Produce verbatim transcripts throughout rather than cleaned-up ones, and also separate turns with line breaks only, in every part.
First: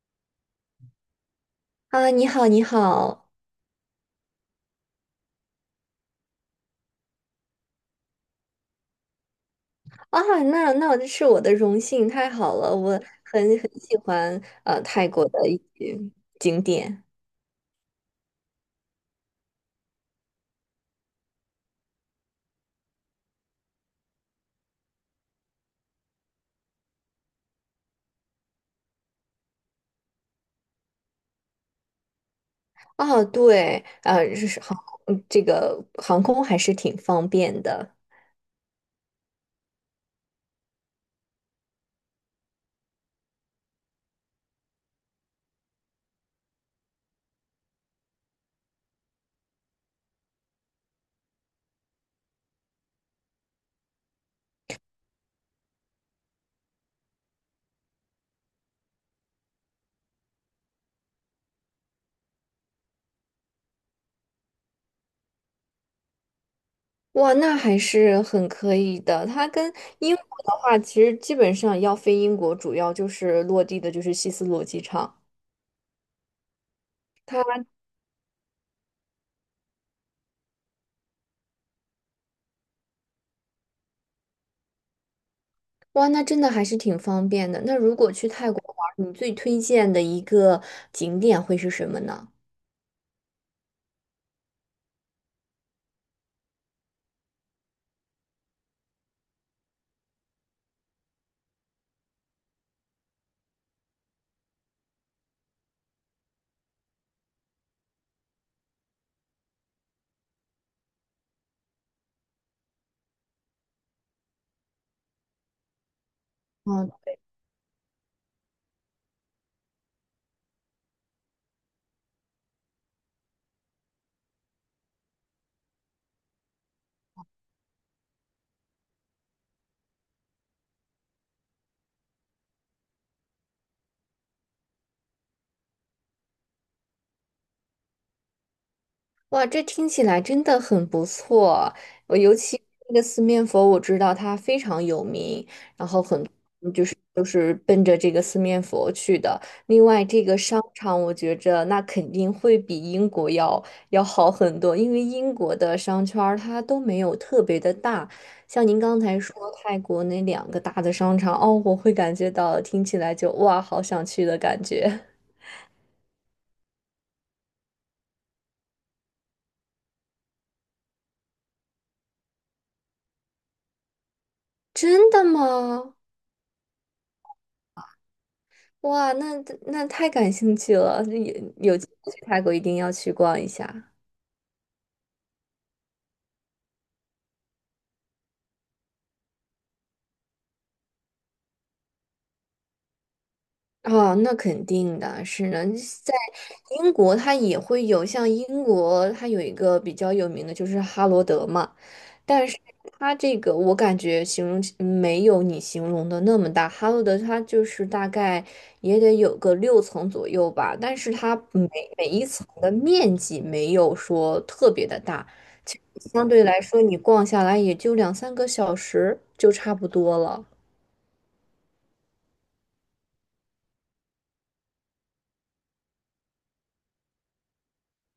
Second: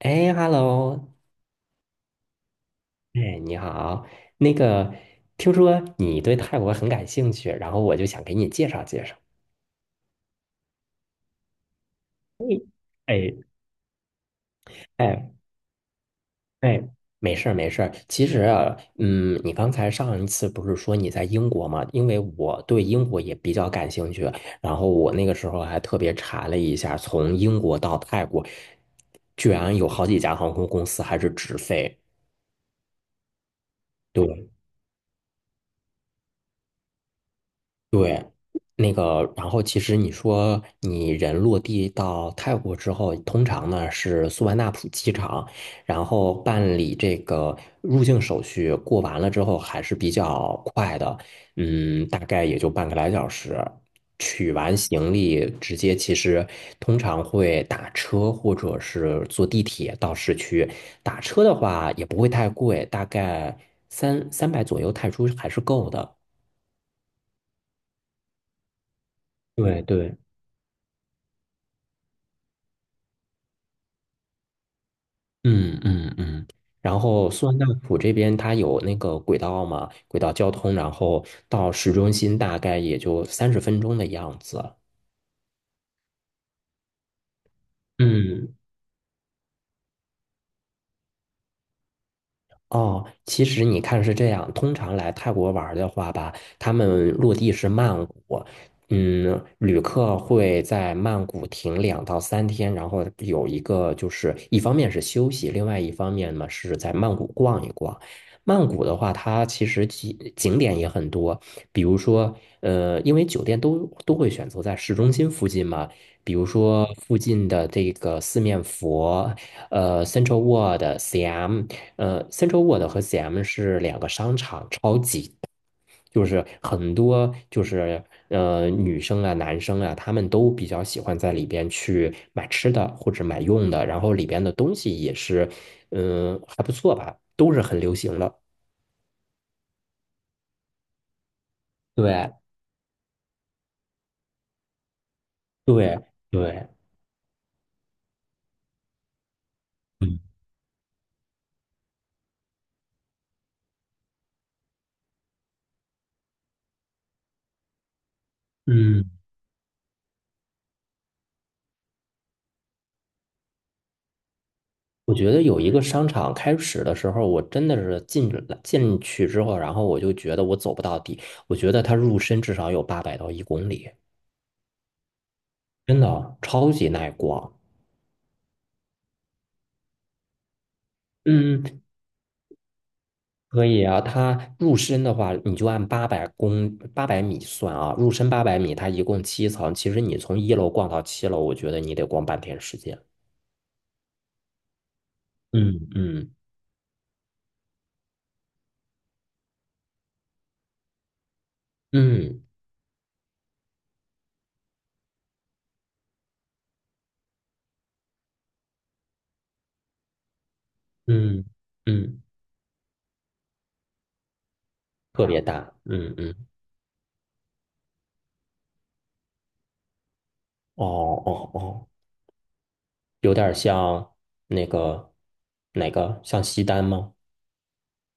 哎，Hello，
啊，你好，你好。
哎，你好。那个，听说你对泰国很感兴趣，然后我就想给你介绍介绍。
啊，那那这是我的荣幸，太好了，我很
哎
很喜欢呃泰国
哎
的一些景
哎，
点。
没事儿没事儿。其实啊，嗯，你刚才上一次不是说你在英国吗？因为我对英国也比较感兴趣，然后我那个时候还特别查了一下，从英国到泰国，居然有好几家航空公司还是直飞。
啊，对，呃，
对，
是航嗯，这个航空还是挺方便的。
对，那个，然后其实你说你人落地到泰国之后，通常呢是素万那普机场，然后办理这个入境手续，过完了之后还是比较快的，嗯，大概也就半个来小时。取完行李，直接其实通常会打车或者是坐地铁到市区。打车的话也不会太贵，大概三三百左右泰铢还是够的。
哇，那还是很可以的。它跟
对
英
对。
国的话，其实基本上要飞英国，主要就是落地的就是希斯罗机场。
嗯嗯嗯，然后苏万
它
大浦这边它有那个轨道嘛，轨道交通，然后到市中心大概也就三十分钟的样子。
哇，那真的还是挺方便的。那如果去泰
嗯
国玩儿，你最推荐的一个景点会是什么呢？
哦，其实你看是这样，通常来泰国玩儿的话吧，他们落地是曼谷，嗯，旅客会在曼谷停两到三天，然后有一个就是一方面是休息，另外一方面嘛是在曼谷逛一逛。曼谷的话，它其实景景点也很多，比如说，呃，因为酒店都都会选择在市中心附近嘛，比如说
哦，
附近的这个四面佛，呃，Central World、C M。呃，Central World 和 C M 是两个商场，超级大就是很多就是呃女生啊、男生啊，他们都比较喜欢在里边去买吃的或者买用的，然后里边的东西也是，嗯、还不错吧，都是很流行的。
哇，这听起来真的很不错。我尤
对
其那个四面佛，我知道它非常有名，然
对
后很
对，
嗯，就是都是奔着这个四面佛去的。另外，这
嗯
个商场我觉着那肯定会比英国要要好很多，因为英国的商圈儿它都没有特别的大。像您刚
嗯。
才说泰国那两个大的商场，哦，我会感觉到听起来就哇，好想去的感觉。
我觉得有一个商场开始的时候，我真的是进了进去之后，然后我就觉得我走不到底，我觉得它入深至少有八百到一公里。
真的吗？
真的超级耐逛。
哇，那那太感兴趣了，有有
嗯，
机会去泰国一定要去逛一
可以
下。
啊。它入深的话，你就按八百公八百米算啊，入深八百米，它一共七层。其实你从一楼逛到七楼，我觉得你得逛半天时间。
哦，那肯定的，是呢。
嗯
在
嗯
英国它也会有，像英国它有一个比较有名的就是哈罗德嘛，
嗯
但是它这个我感觉形容起没有你形容的那么大，哈罗德它就是大概也得有个六层左右吧，但是它
嗯
每每
嗯，
一层的面积没有说特别的大。
特别大。嗯
相
嗯，
对来说，你逛下来也就两三个小时就差不多了。
哦哦哦，有点像那个哪个像西单吗？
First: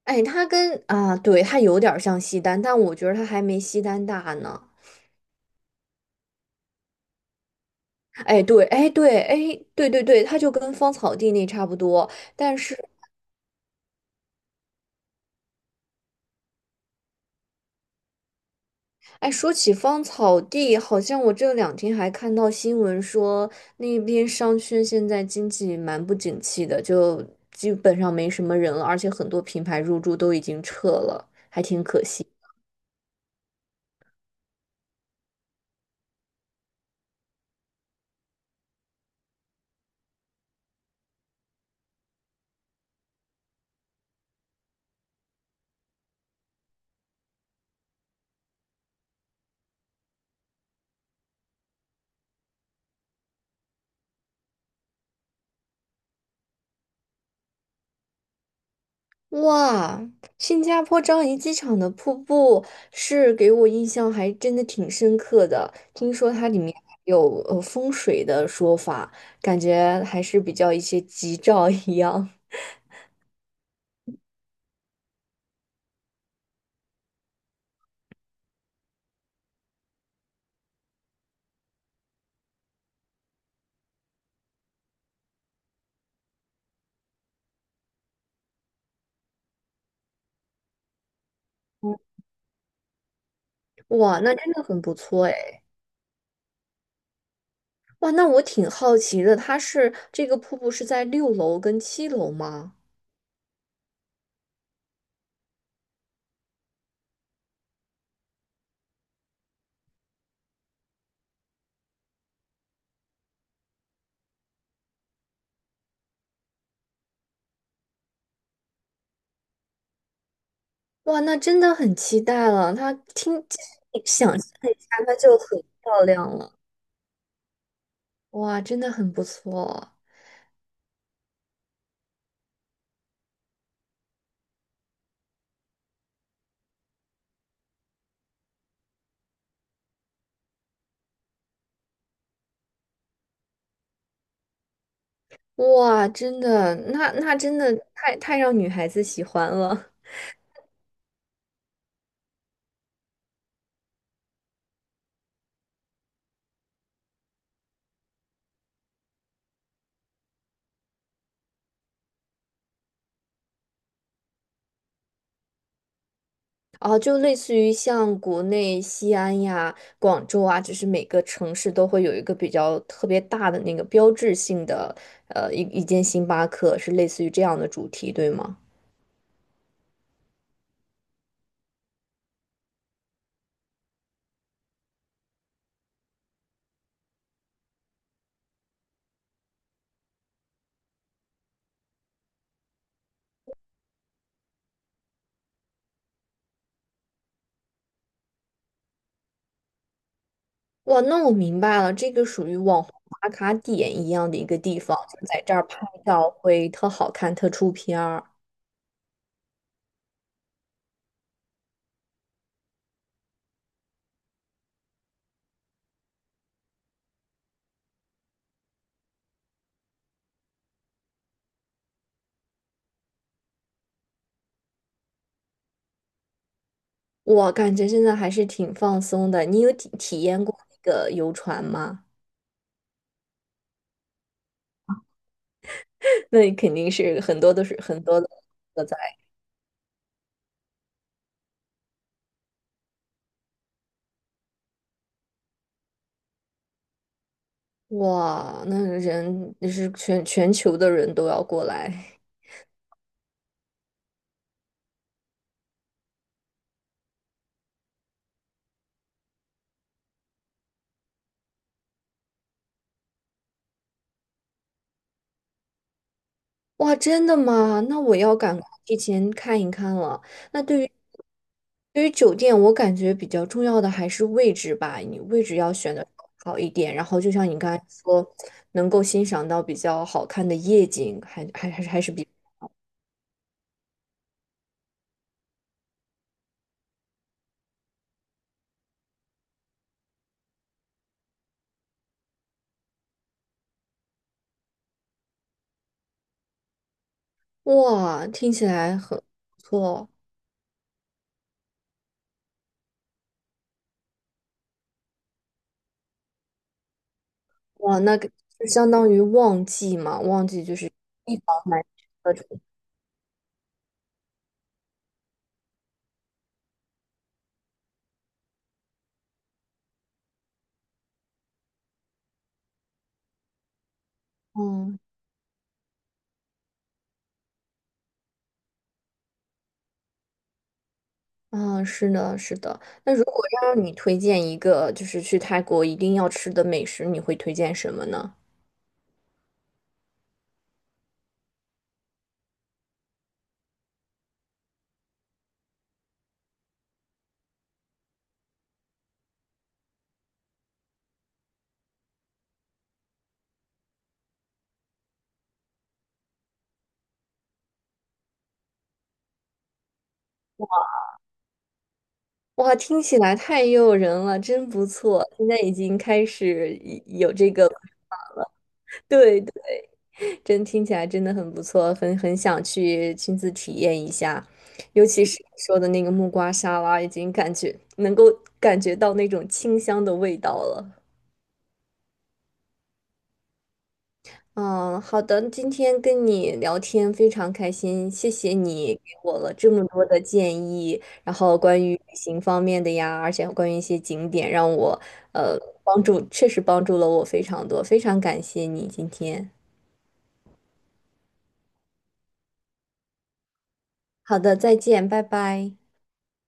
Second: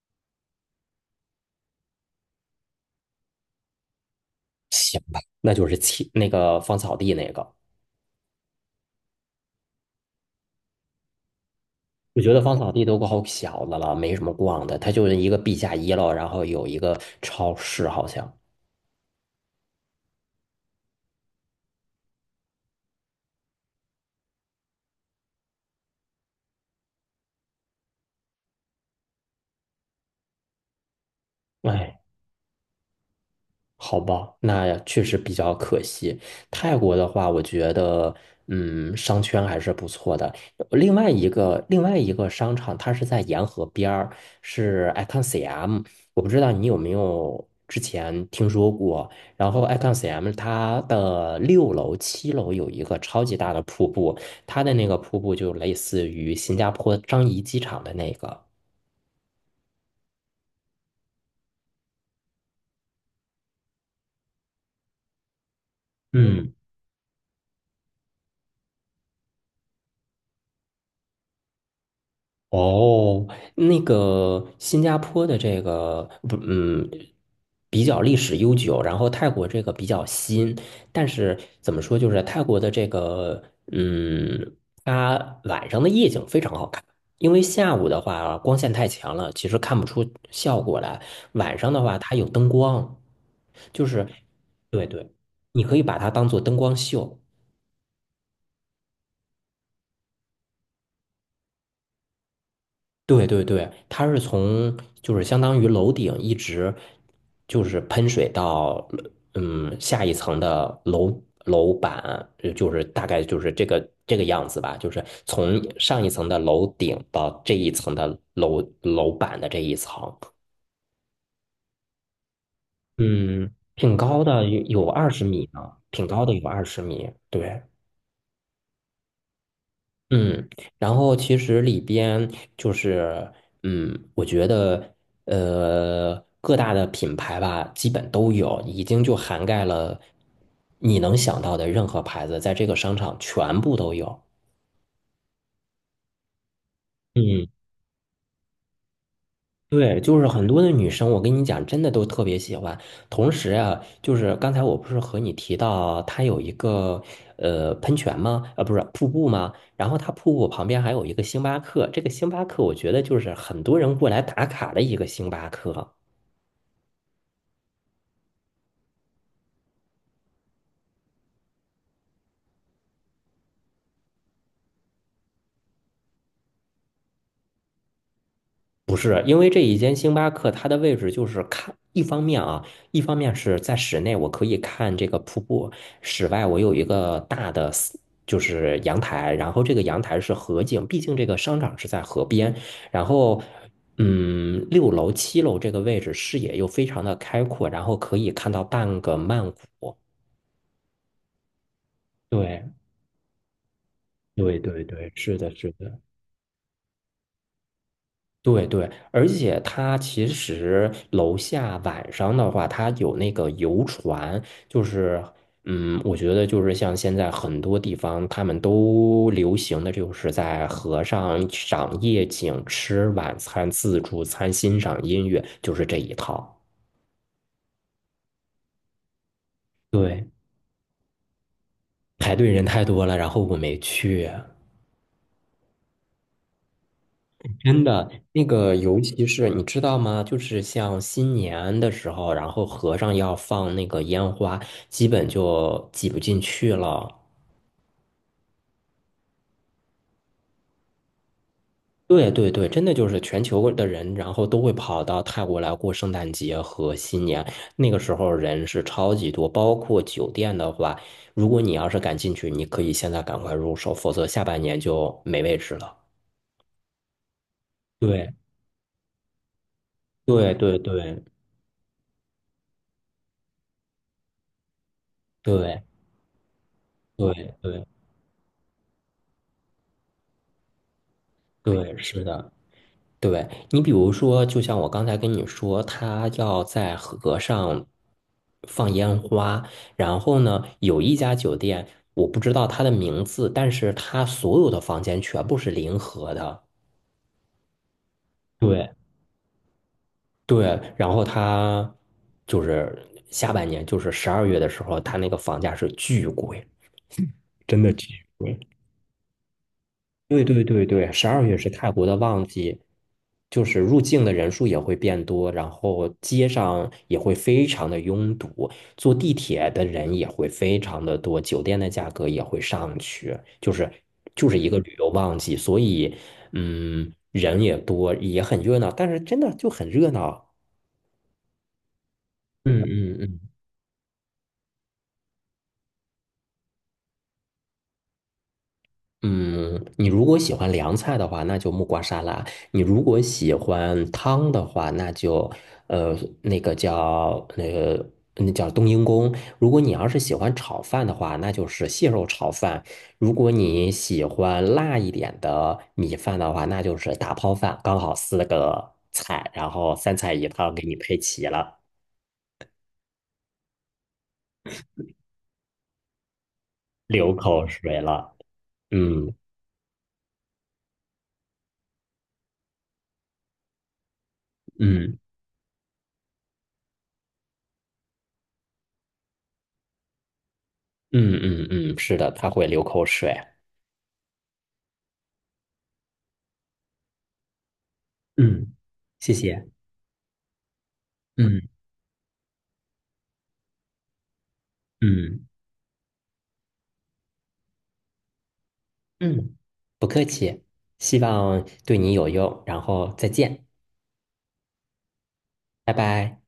哎，它跟啊，对，它有点儿像西单，但我觉得它还没西单大呢。
行吧，那就是七那个芳草地那个。
哎，对，哎，对，哎，对对对，它就跟芳草地那差不多。
我觉得
但
芳草
是，
地都够小的了，没什么逛的，它就是一个地下一楼，然后有一个超市，好像。
哎，说起芳草地，好像我这两天还看到新闻说，那边商圈现在经济蛮不景气的，就基本上没什么人了，而且很多品牌入驻都已经撤了，还挺
哎，
可惜。
好吧，那确实比较可惜。泰国的话，我觉得，嗯，商圈还是不错的。另外一个，另外一个商场，它是在沿河边儿，是 Icon C M。我不知道你有没有之前听说过。然后 Icon C M 它的六楼、七楼有一个超级大的瀑布，它的那个瀑布就类似于新加坡樟宜机场的那个。
哇，新加坡樟宜机场的瀑布是给我印象还真的挺深刻的。听说它
嗯。
里面有呃风水的说法，感觉还是比较一些吉兆一样。
哦，那个新加坡的这个不，嗯，比较历史悠久，然后泰国这个比较新，但是怎么说，就是泰国的这个，嗯，它晚上的夜景非常好看，因为下午的话光线太强了，其实看不出效果来。晚上的话，它有灯光，就是，
哇，那真的很
对
不
对，
错哎。
你可以把它当做灯光秀。
哇，那我挺好奇的，它是这个瀑布是在六楼跟七楼吗？
对对对，它是从就是相当于楼顶一直就是喷水到嗯下一层的楼楼板，呃就是大概就是这个这个样子吧，就是从上一层的楼顶到这一层的楼楼板的这一层，
哇，那真的很期待了。它听，
嗯，
其实
挺
你
高
想象
的，有
一
有
下，
二
它
十
就
米
很
呢，
漂
挺高
亮
的有
了。
二十米，对。
哇，真的很不错。
嗯，然后其实里边就是，嗯，我觉得，呃，各大的品牌吧，基本都有，已经就涵盖了你能想到的任何牌子，在这个商场全部都有。
哇，真的，那那
嗯
真的太太让女孩子喜欢了。
对，就是很多的女生，我跟你讲，真的都特别喜欢。同时啊，就是刚才我不是和你提到，它有一个呃喷泉吗？呃，不是瀑布吗？然后它瀑布旁边还有一个星巴克，这个星巴克我觉得就是很多人过来打卡的一个星巴克。
哦，就类似于像国内西安呀、广州啊，就是每个城市都会有一个比较特别大的那个标志性的，呃，一一间星巴克，是类似于这样的主题，对吗？
不是，因为这一间星巴克，它的位置就是看，一方面啊，一方面是在室内，我可以看这个瀑布；室外，我有一个大的 s- 就是阳台，然后这个阳台是河景，毕竟这个商场是在河边。然后，嗯，六楼、七楼这个位置视野又非常的开阔，然后可以看到半个曼谷。
哇，那我明白了，这个属于
对，
网红打卡点一样的一个
对
地
对
方，
对，
就
是
在这
的，
儿
是
拍
的。
照会特好看、特出片儿。
对对，而且它其实楼下晚上的话，它有那个游船，就是，嗯，我觉得就是像现在很多地方他们都流行的就是在河上赏夜景、吃晚餐、自助餐、欣赏音乐，就是这一套。
我感觉现在还是挺放松的。你有体体
对，
验过那个游船吗？
排队人太多了，然后我没去。
那你肯定是很多都是
真
很
的，
多的
那个
都在。
尤其是你知道吗？就是像新年的时候，然后和尚要放那个烟花，基本就挤不进去了。
哇，那人是全全球的人都要过来。
对对对，真的就是全球的人，然后都会跑到泰国来过圣诞节和新年。那个时候人是超级多，包括酒店的话，如果你要是敢进去，你可以现在赶快入手，否则下半年就没位置了。
哇，真的吗？那我
对
要赶快提前看一看了。
对
那
对
对于
对
对于酒店，我感觉比较重要的还是位置吧，你位置要
对
选的好一点，然后就
对
像你刚才
对，
说，能够欣赏到比较好看的夜景，还还还是
对，
还是
是
比，
的。对，你比如说，就像我刚才跟你说，他要在河上放烟花，然后呢，有一家酒店，我不知道它的名字，但是它所有的房间全部是临河的。
哇，听起
对
来很不错哦。
对，然后它就是下半年，就是十二月的时候，它那个房价是巨贵，真的
哇，那
巨
个
贵。
就相当于旺季嘛，
对
旺
对
季就
对
是
对，十
一
二月
房
是
难求
泰国的
的这
旺
种。
季，就是入境的人数也会变多，然后街上也会非常的拥堵，坐地铁的人也会非常的多，酒店的价格也会上去，就是就是一个旅
嗯，
游旺季，所以嗯，人也多，也很热闹，但是真的就很热闹。
啊，是的，是的。
嗯
那如果
嗯
让你推荐一个，就是去泰国一定要吃的美食，你会推荐什么呢？
嗯，你如果喜欢凉菜的话，那就木瓜沙拉；你如果喜欢汤的话，那就呃那个叫那个那叫冬阴功。如果你要是喜欢炒饭的话，那就是蟹肉炒饭；如果你喜欢辣一点的米饭的话，那就是打抛饭。刚好四个菜，然后三菜一汤给你配齐了，
哇，听起来太诱人了，真不错。现在已经开始一有
流
这
口
个，
水了。嗯
对对，真听起来真的很不错，很很想去亲自体验一下。尤
嗯
其是你说的那个木瓜沙拉，已经感觉能够感觉到那种清香的味道了。
嗯嗯嗯，是的，他会流口水。
嗯，好的，今天跟你聊天非常开心，谢谢
嗯，
你给
谢
我了
谢。
这么多的建议，然后
嗯
关于旅行方面的呀，而且关于一些景点，让我
嗯
呃帮助，确实帮助了我非常多，非常感谢你今天。
嗯，不客气，希望对你有用，然后再见，
好的，再见，拜拜。
拜拜。